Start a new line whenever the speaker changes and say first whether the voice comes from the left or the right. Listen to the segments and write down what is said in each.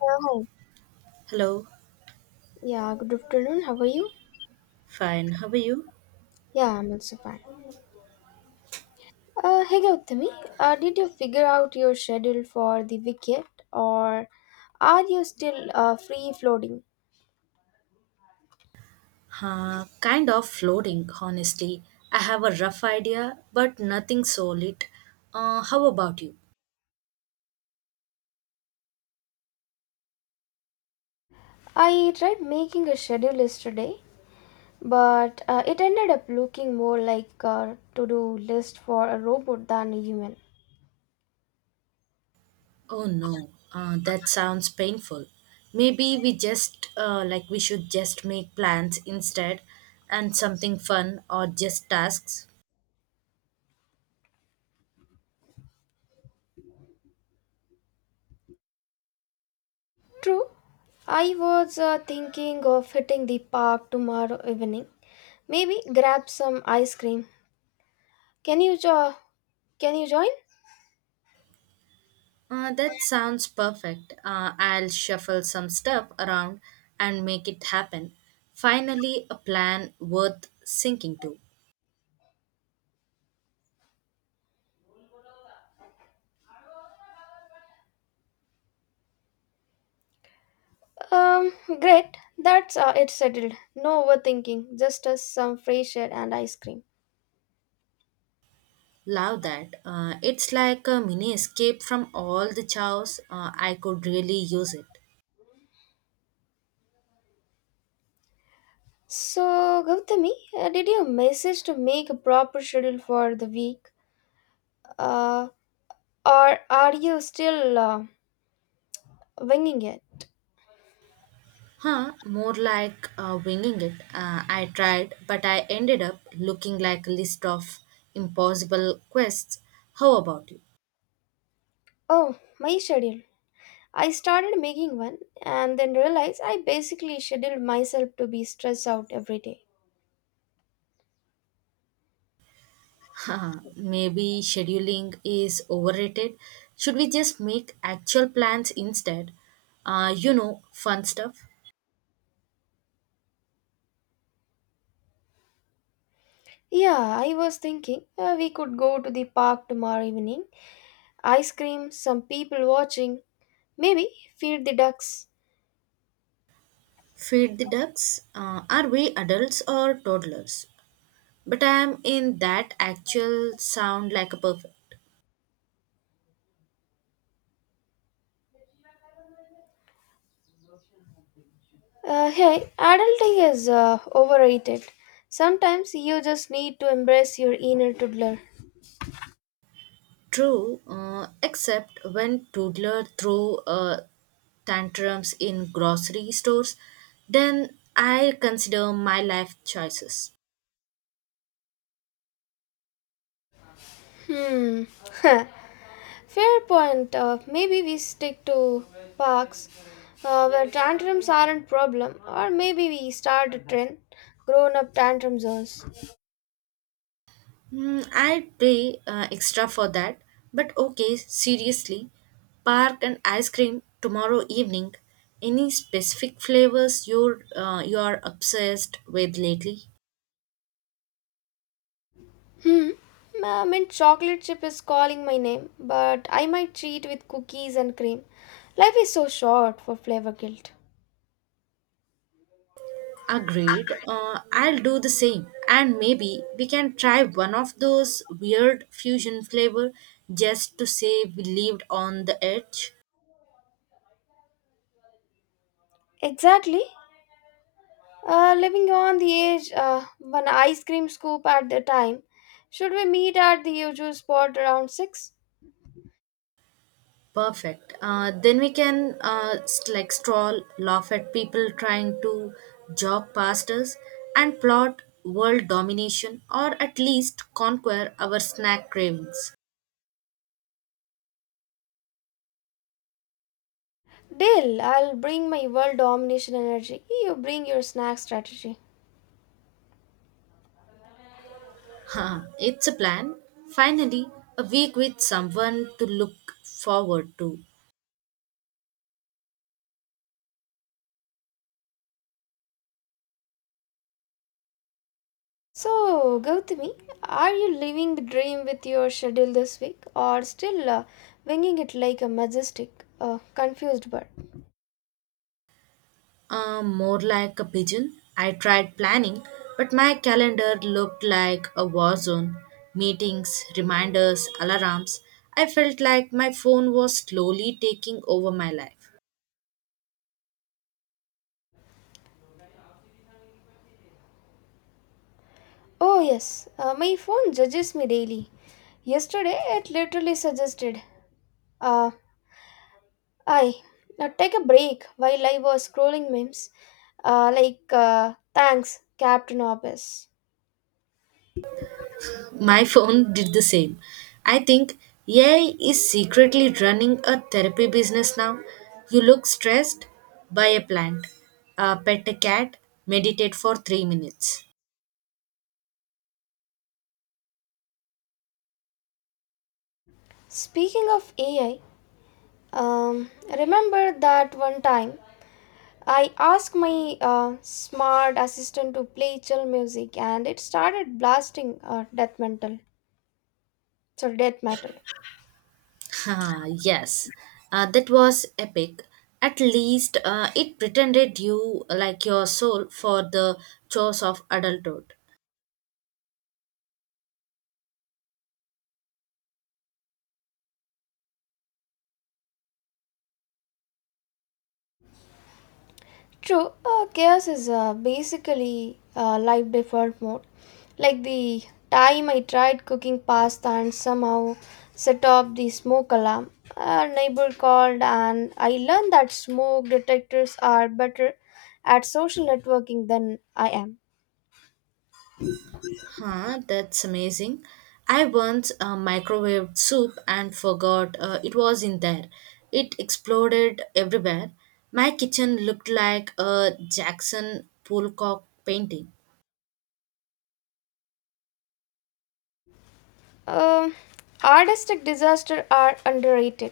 left: Yeah, hi.
right: Hello,
left: Yeah, good afternoon. How are you?
right: fine. How are you?
left: Yeah, I'm also fine. Hey Gautami, did you figure out your schedule for the weekend or are you still free floating?
right: Kind of floating, honestly. I have a rough idea, but nothing solid. How about you?
left: I tried making a schedule yesterday, but it ended up looking more like a to-do list for a robot than a human.
right: Oh no, that sounds painful. Maybe we should just make plans instead and something fun or just tasks.
left: True, I was thinking of hitting the park tomorrow evening. Maybe grab some ice cream. Can you jo- can you join?
right: That sounds perfect. I'll shuffle some stuff around and make it happen. Finally, a plan worth sinking to.
left: Um, Great. That's it settled. No overthinking. Just us some fresh air and ice cream.
right: Love that. It's like a mini escape from all the chows. I could really use it.
left: So, Gautami, did you message to make a proper schedule for the week? Uh, or are you still winging it?
right: Huh, more like winging it. I tried, but I ended up looking like a list of impossible quests. How about you?
left: Oh, my schedule. I started making one and then realized I basically scheduled myself to be stressed out every day.
right: Haha, maybe scheduling is overrated. Should we just make actual plans instead? You know, fun stuff.
left: Yeah, I was thinking we could go to the park tomorrow evening, ice cream, some people watching, maybe feed the ducks.
right: Feed the ducks. Are we adults or toddlers? But I'm in that actual sound like a perfect.
left: Hey, adulting is overrated. Sometimes you just need to embrace your inner toddler.
right: True, except when Toodler threw tantrums in grocery stores, then I consider my life choices.
left: Hmm. Fair point. Maybe we stick to parks where tantrums aren't problem, or maybe we start a trend, grown-up tantrum zones.
right: Hmm, I pay extra for that, but okay, seriously, park and ice cream tomorrow evening. Any specific flavors you are obsessed with lately?
left: Hmm. I mean, chocolate chip is calling my name, but I might cheat with cookies and cream. Life is so short for flavor guilt.
right: Agreed. I'll do the same. And maybe we can try one of those weird fusion flavor just to say we lived on the edge.
left: Exactly. Living on the edge, one ice cream scoop at a time. Should we meet at the usual spot around 6?
right: Perfect. Then we can stroll, laugh at people trying to jog past us, and plot world domination or at least conquer our snack cravings.
left: Deal, I'll bring my world domination energy. You bring your snack strategy.
right: Huh, it's a plan. Finally, a week with someone to look forward to.
left: So, Gautami, are you living the dream with your schedule this week or still winging it like a majestic, confused bird?
right: More like a pigeon. I tried planning, but my calendar looked like a war zone. Meetings, reminders, alarms. I felt like my phone was slowly taking over my life.
left: Oh, yes, my phone judges me daily. Yesterday, it literally suggested. Uh, I now take a break while I was scrolling memes, thanks, Captain Obvious.
right: My phone did the same. I think AI is secretly running a therapy business now. You look stressed, buy a plant, pet a cat, meditate for 3 minutes.
left: Speaking of AI, um, remember that one time I asked my smart assistant to play chill music, and it started blasting death metal. Sorry, death metal.
right: Ah, yes, that was epic. At least it pretended you like your soul for the chores of adulthood.
left: True, chaos is basically life default mode. Like the time I tried cooking pasta and somehow set off the smoke alarm. A neighbor called, and I learned that smoke detectors are better at social networking than I am.
right: Huh, that's amazing. I once microwaved soup and forgot it was in there. It exploded everywhere. My kitchen looked like a Jackson Pollock painting.
left: Um, Artistic disasters are underrated.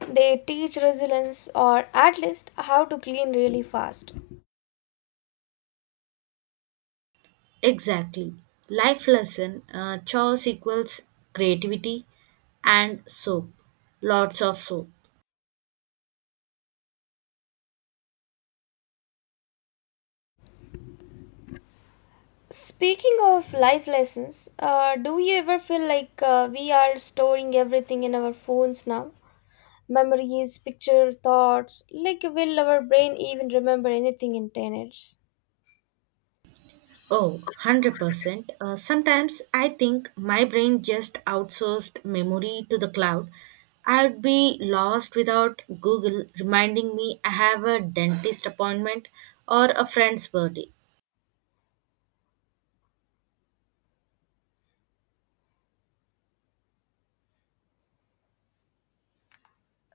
left: They teach resilience or at least how to clean really fast.
right: Exactly. Life lesson chores equals creativity and soap. Lots of soap.
left: Speaking of life lessons, do you ever feel like we are storing everything in our phones now? Memories, picture, thoughts. Like, will our brain even remember anything in 10 years?
right: Oh, 100%. Sometimes I think my brain just outsourced memory to the cloud. I'd be lost without Google reminding me I have a dentist appointment or a friend's birthday.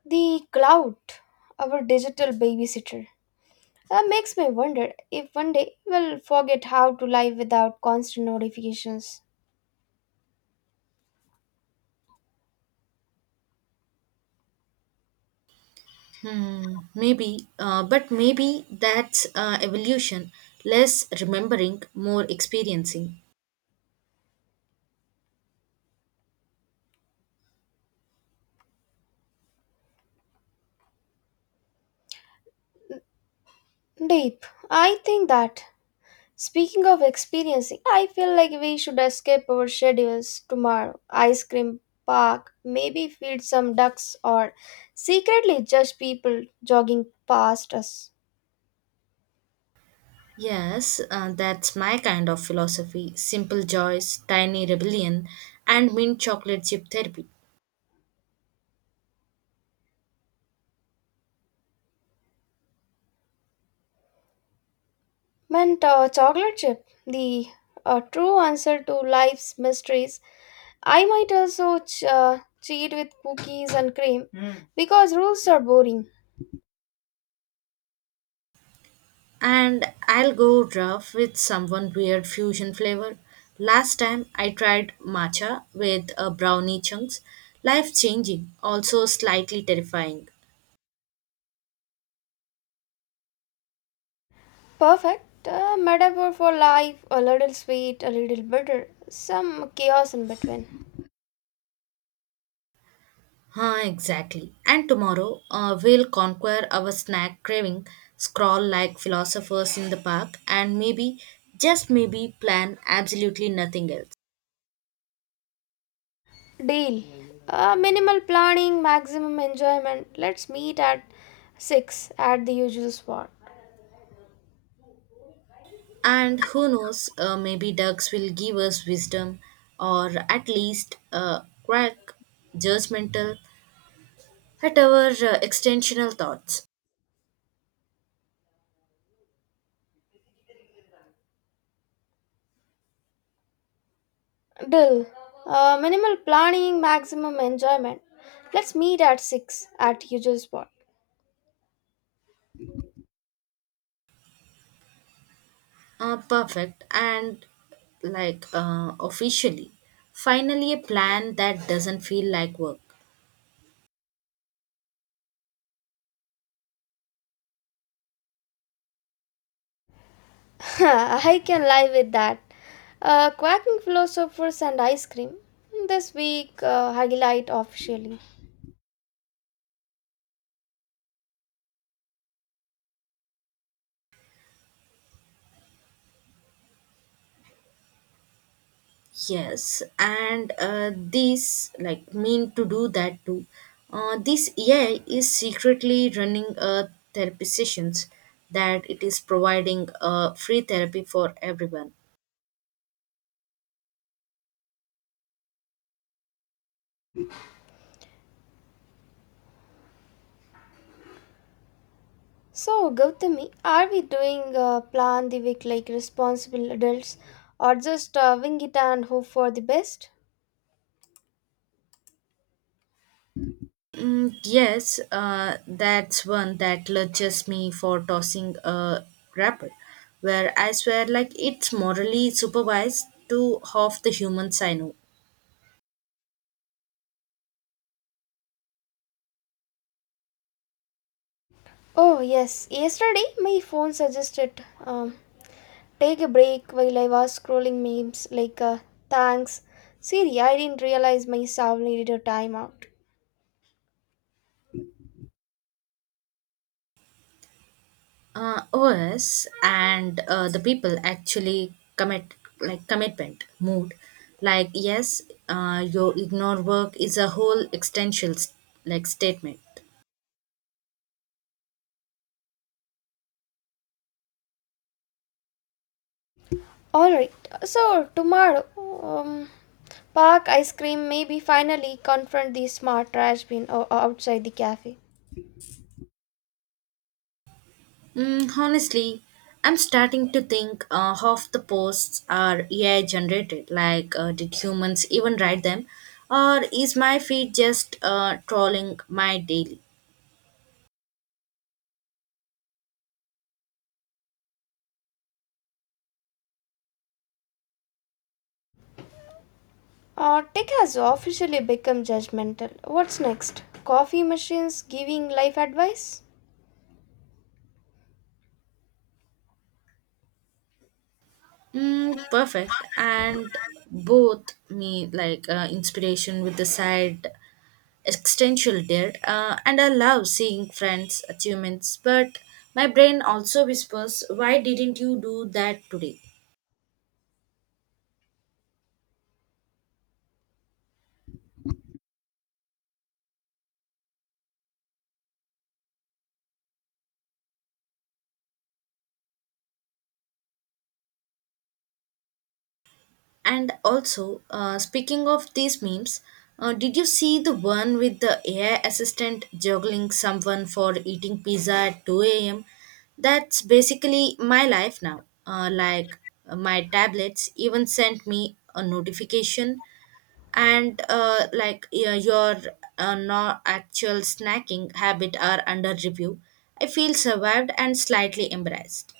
left: The cloud, our digital babysitter, makes me wonder if one day we'll forget how to live without constant notifications.
right: Hmm, maybe, but maybe that's evolution less remembering, more experiencing.
left: Deep. I think that Speaking of experiencing, I feel like we should escape our schedules tomorrow. Ice cream, park, maybe feed some ducks, or secretly judge people jogging past us.
right: Yes, that's my kind of philosophy simple joys, tiny rebellion, and mint chocolate chip therapy.
left: Mint chocolate chip, the true answer to life's mysteries. I might also cheat with cookies and cream, mm, because rules are boring.
right: And I'll go rough with someone weird fusion flavor. Last time I tried matcha with brownie chunks. Life changing, also slightly terrifying.
left: Perfect metaphor for life, a little sweet, a little bitter, some chaos in between.
right: Huh, exactly. And tomorrow we'll conquer our snack craving, scroll like philosophers in the park, and maybe, just maybe, plan absolutely nothing else.
left: Deal. Minimal planning, maximum enjoyment. Let's meet at 6 at the usual spot.
right: And who knows, maybe ducks will give us wisdom or at least a crack judgmental at our extensional thoughts.
left: Deal. Minimal planning, maximum enjoyment. Let's meet at 6 at usual spot.
right: Perfect and officially finally a plan that doesn't feel like work.
left: I can live with that. Quacking philosophers and ice cream. This week, highlight officially.
right: Yes, and this like mean to do that too. This AI is secretly running a therapy sessions that it is providing free therapy for everyone.
left: So, Gautami, are we doing plan the week like responsible adults or just wing it and hope for the best?
right: Mm, yes, that's one that lurches me for tossing a wrapper, where I swear like it's morally supervised to half the humans I know.
left: Oh, yes. Yesterday, my phone suggested, take a break while I was scrolling memes, thanks. Siri, I didn't realize my soul needed a timeout.
right: OS and the people actually commit like commitment mood. Like yes, your ignore work is a whole existential statement.
left: Alright, so tomorrow, park, ice cream, maybe finally confront the smart outside the cafe.
right: Mm, honestly, I'm starting to think half the posts are AI generated. Like, did humans even write them? Or is my feed just trolling my daily?
left: Tech has officially become judgmental. What's next? Coffee machines giving life advice?
right: Mm, perfect. And both me, like, inspiration with the side existential dare. And I love seeing friends' achievements, but my brain also whispers, why didn't you do that today? And also, speaking of these memes, did you see the one with the AI assistant juggling someone for eating pizza at 2 a.m.? That's basically my life now. My tablets even sent me a notification, and like yeah, your no actual snacking habit are under review. I feel survived and slightly embarrassed.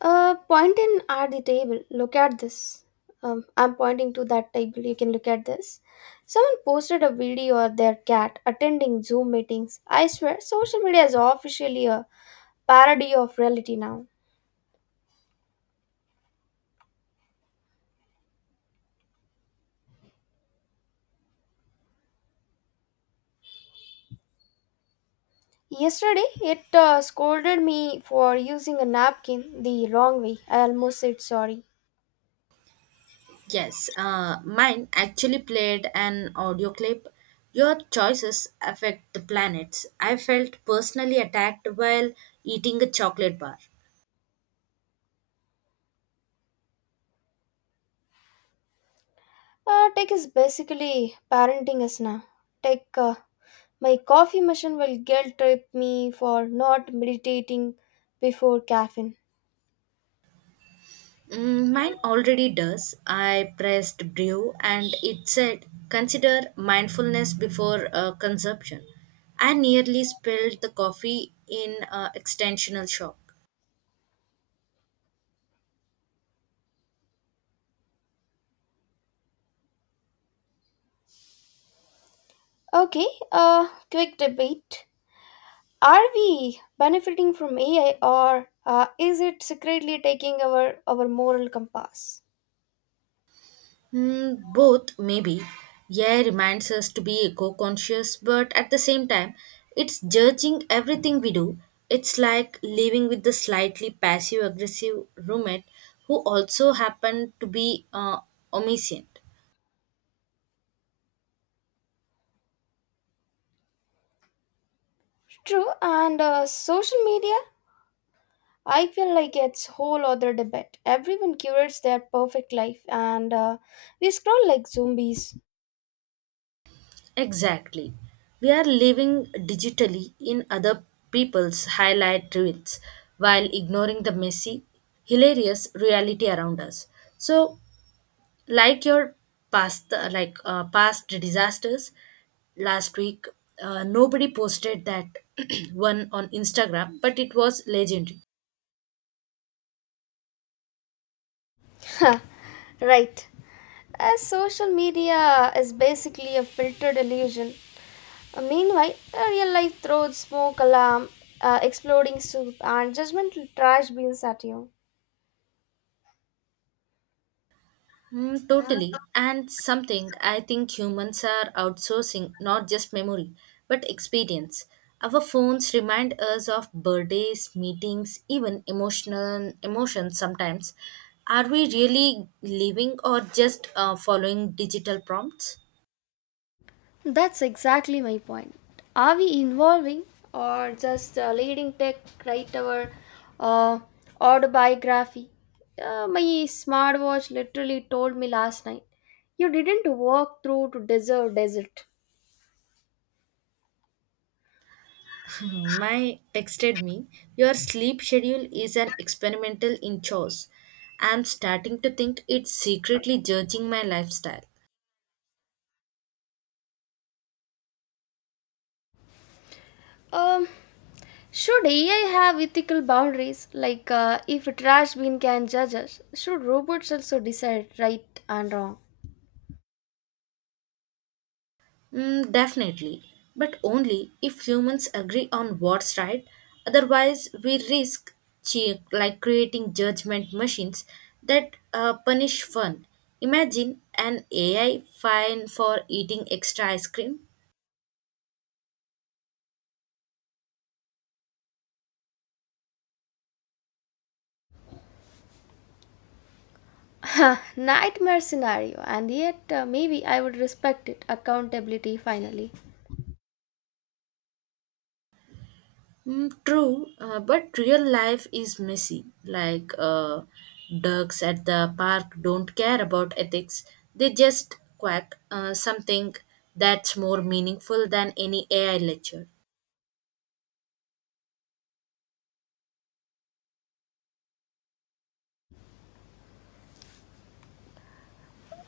left: Point in at the table. Look at this. I'm pointing to that table. You can look at this. Someone posted a video of their cat attending Zoom meetings. I swear, social media is officially a parody of reality now. Yesterday, it scolded me for using a napkin the wrong way. I almost said sorry.
right: Yes, mine actually played an audio clip. Your choices affect the planets. I felt personally attacked while eating a chocolate bar.
left: Tech is basically parenting us now. Tech, uh, my coffee machine will guilt trip me for not meditating before caffeine.
right: Mm, mine already does. I pressed brew and it said consider mindfulness before consumption. I nearly spilled the coffee in an extensional shop.
left: Okay, quick debate. Are we benefiting from AI, or is it secretly taking our moral compass?
right: Hmm, both, maybe. Yeah, reminds us to be eco conscious, but at the same time, it's judging everything we do. It's like living with the slightly passive aggressive roommate who also happened to be omniscient.
left: True, and social media, I feel like it's whole other debate. Everyone curates their perfect life and we scroll like zombies.
right: Exactly. We are living digitally in other people's highlight reels while ignoring the messy, hilarious reality around us. So, like your past disasters last week, nobody posted that one on Instagram, but it was legendary.
left: Right. As social media is basically a filtered illusion. Meanwhile, a real life throws smoke alarm, exploding soup, and judgmental trash beans at you.
right: Mm, totally, and something I think humans are outsourcing not just memory but experience. Our phones remind us of birthdays, meetings, even emotional emotions sometimes. Are we really living or just following digital prompts?
left: That's exactly my point. Are we involving or just leading tech write our uh, autobiography? My smartwatch literally told me last night, you didn't walk through to deserve desert.
right: My texted me, your sleep schedule is an experimental in chores. I'm starting to think it's secretly judging my lifestyle.
left: Um, should AI have ethical boundaries? Like if a trash bin can judge us, should robots also decide right and wrong?
right: Mm, definitely. But only if humans agree on what's right. Otherwise, we risk creating judgment machines that punish fun. Imagine an AI fine for eating extra ice cream.
left: Nightmare scenario, and yet maybe I would respect it. Accountability finally.
right: Mm, true, but real life is messy. Like ducks at the park don't care about ethics, they just quack something that's more meaningful than any AI lecture.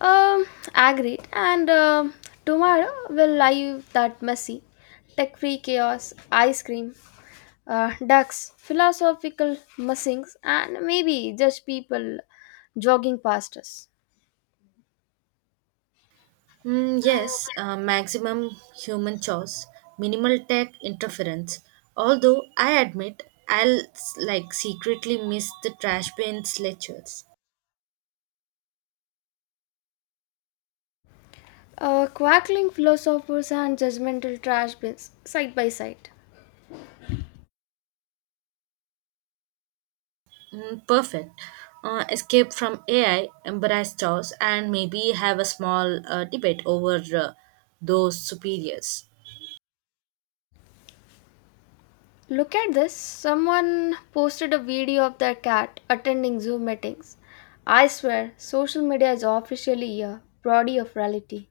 left: Um, Agreed. And tomorrow will live that messy, tech-free chaos, ice cream, ducks, philosophical musings, and maybe just people jogging past us.
right: Mm, yes, maximum human choice, minimal tech interference. Although I admit I'll secretly miss the trash bins lectures.
left: Quackling philosophers and judgmental trash bins side by side.
right: Mm, perfect. Escape from AI, embrace chaos, and maybe have a small debate over those superiors.
left: Look at this. Someone posted a video of their cat attending Zoom meetings. I swear, social media is officially a body of reality.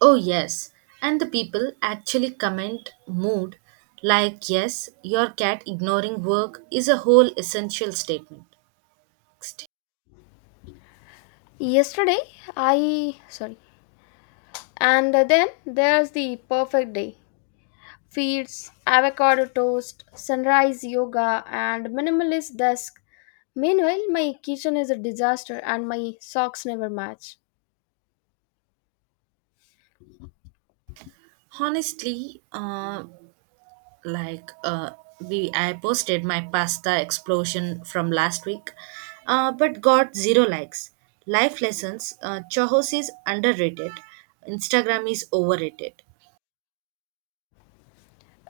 right: Oh, yes. And the people actually comment mood like, yes, your cat ignoring work is a whole essential statement.
left: Yesterday, I sorry, and then there's the perfect day feeds, avocado toast, sunrise yoga, and minimalist desk. Meanwhile, my kitchen is a disaster and my socks never match.
right: Honestly, like uh, we I posted my pasta explosion from last week, but got zero likes. Life lessons, Chahos is underrated, Instagram is overrated.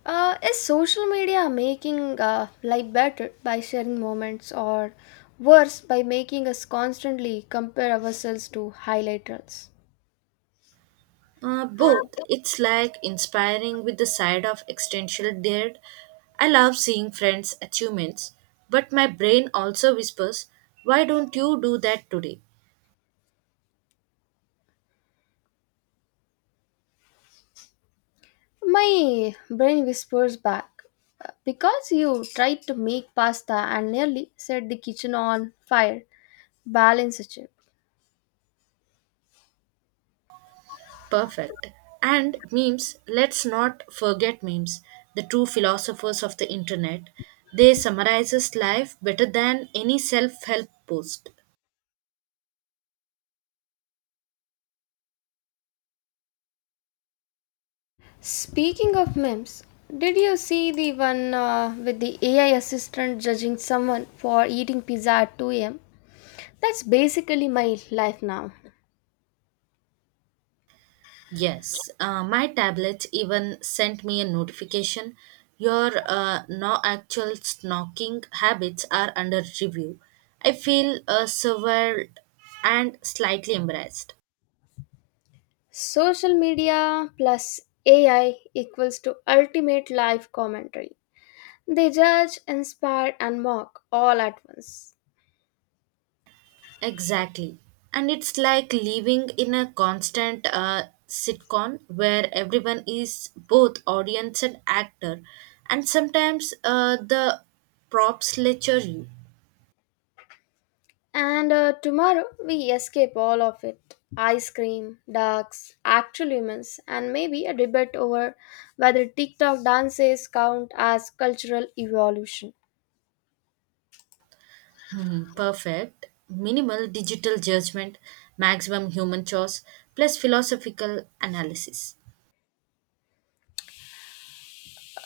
left: Is social media making life better by sharing moments, or worse by making us constantly compare ourselves to highlight reels?
right: Both, it's like inspiring with the side of existential dread. I love seeing friends' achievements, but my brain also whispers, "Why don't you do that today?"
left: My brain whispers back, because you tried to make pasta and nearly set the kitchen on fire. Balance a chip.
right: Perfect. And memes, let's not forget memes, the true philosophers of the internet. They summarizes life better than any self-help post.
left: Speaking of memes, did you see the one with the AI assistant judging someone for eating pizza at 2 a.m.? That's basically my life now.
right: Yes, my tablet even sent me a notification. Your no actual snorking habits are under review. I feel surveyed and slightly embarrassed.
left: Social media plus AI equals to ultimate life commentary. They judge, inspire, and mock all at once.
right: Exactly. And it's like living in a constant sitcom where everyone is both audience and actor, and sometimes the props lecture you.
left: And tomorrow we escape all of it, ice cream, ducks, actual humans, and maybe a debate over whether TikTok dances count as cultural evolution.
right: Hmm, perfect. Minimal digital judgment, maximum human choice, plus philosophical analysis.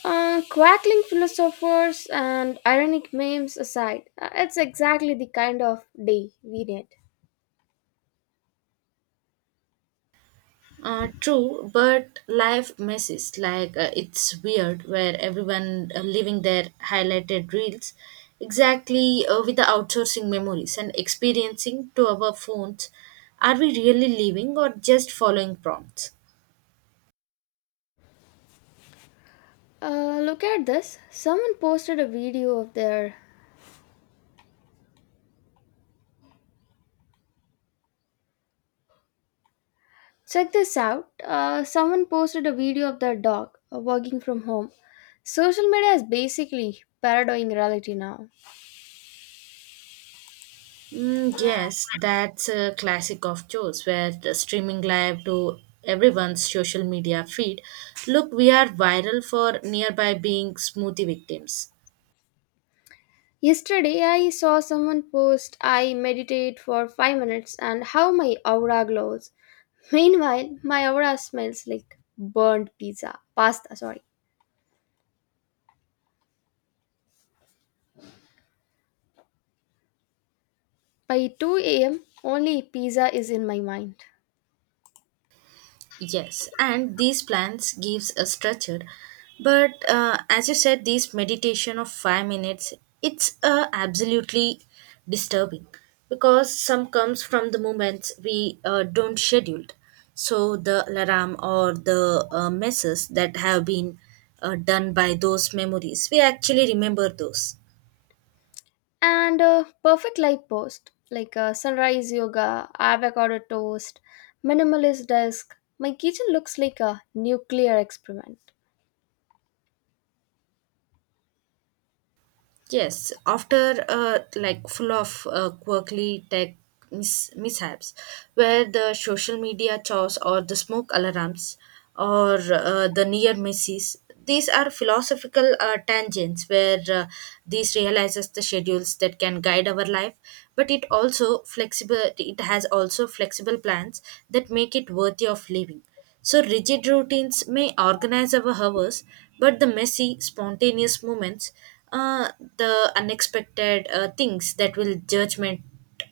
left: Quackling philosophers and ironic memes aside, it's exactly the kind of day we need.
right: True, but life messes like it's weird where everyone living their highlighted reels, exactly with the outsourcing memories and experiencing to our phones. Are we really living or just following prompts?
left: Look at this. Someone posted a video of their Check this out. Someone posted a video of their dog working from home. Social media is basically parodying reality now.
right: Mm, yes, that's a classic of choice where the streaming live to everyone's social media feed. Look, we are viral for nearby being smoothie victims.
left: Yesterday, I saw someone post, I meditate for 5 minutes and how my aura glows. Meanwhile, my aura smells like burned pizza, pasta, sorry. By 2 a.m., only pizza is in my mind.
right: Yes, and these plans gives a structure, but as you said, this meditation of 5 minutes, it's absolutely disturbing because some comes from the moments we don't scheduled. So the alarm or the messes that have been done by those memories, we actually remember those.
left: And a perfect light post like a sunrise yoga, avocado toast, minimalist desk. My kitchen looks like a nuclear experiment.
right: Yes, after like full of quirky tech mishaps, where the social media chores or the smoke alarms or the near misses, these are philosophical tangents where these realizes the schedules that can guide our life, but it also flexible. It has also flexible plans that make it worthy of living. So, rigid routines may organize our hours, but the messy, spontaneous moments, uh, the unexpected things that will judgment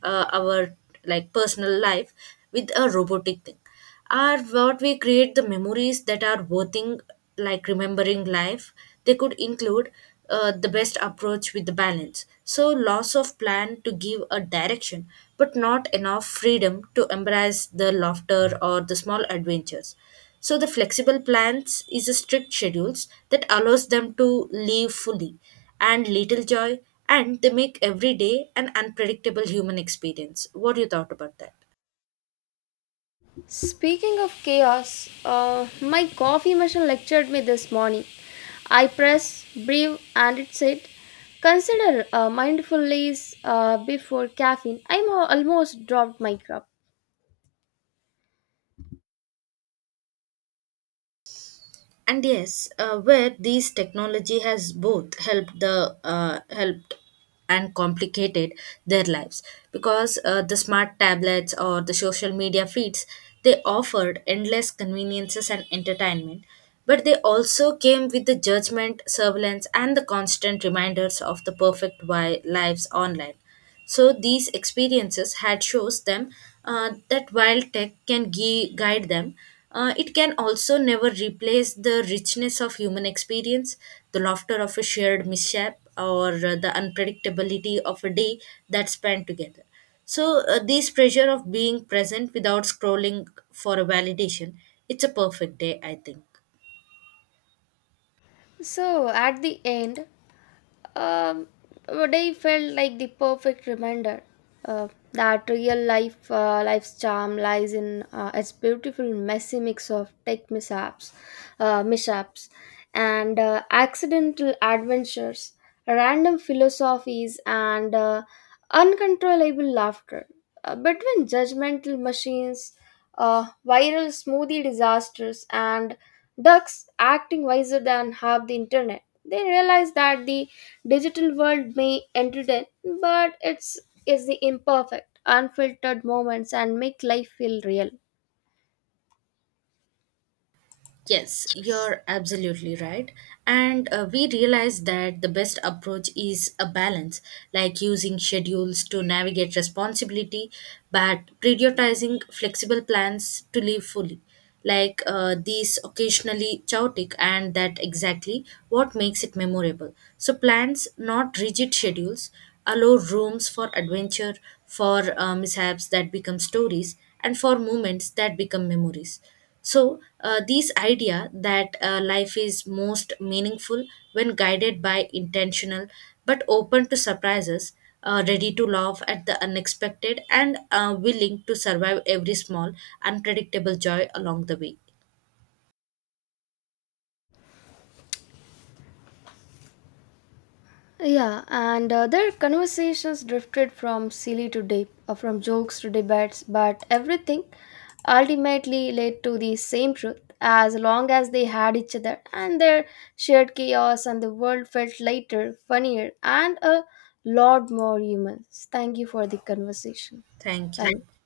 right: our like personal life with a robotic thing are what we create the memories that are worthing like remembering life, they could include the best approach with the balance. So, loss of plan to give a direction, but not enough freedom to embrace the laughter or the small adventures. So, the flexible plans is a strict schedules that allows them to live fully and little joy, and they make every day an unpredictable human experience. What do you thought about that?
left: Speaking of chaos, my coffee machine lectured me this morning. I press breathe and it said, consider mindfulness before caffeine. Almost dropped my cup.
right: And yes, where these technology has both helped and complicated their lives because the smart tablets or the social media feeds they offered endless conveniences and entertainment, but they also came with the judgment surveillance and the constant reminders of the perfect lives online. So these experiences had shows them that while tech can guide them, it can also never replace the richness of human experience, the laughter of a shared mishap, or the unpredictability of a day that spent together. So this pressure of being present without scrolling for a validation, it's a perfect day, I think.
left: So at the end, Um, today felt like the perfect reminder that real life life's charm lies in its beautiful messy mix of mishaps, and accidental adventures, random philosophies, and uncontrollable laughter. Between judgmental machines, viral smoothie disasters, and ducks acting wiser than half the internet. They realize that the digital world may entertain, but it's is the imperfect, unfiltered moments and make life feel real.
right: Yes, you're absolutely right. And we realize that the best approach is a balance, like using schedules to navigate responsibility, but prioritizing flexible plans to live fully. Like these occasionally chaotic, and that exactly what makes it memorable. So, plans, not rigid schedules, allow rooms for adventure, for mishaps that become stories, and for moments that become memories. So, this idea that life is most meaningful when guided by intentional but open to surprises, ready to laugh at the unexpected, and willing to survive every small, unpredictable joy along the way.
left: Yeah, and their conversations drifted from silly to deep, from jokes to debates, but everything ultimately led to the same truth. As long as they had each other, and their shared chaos, and the world felt lighter, funnier, and a lot more human. Thank you for the conversation.
right: Thank
left: Thank.
right: you.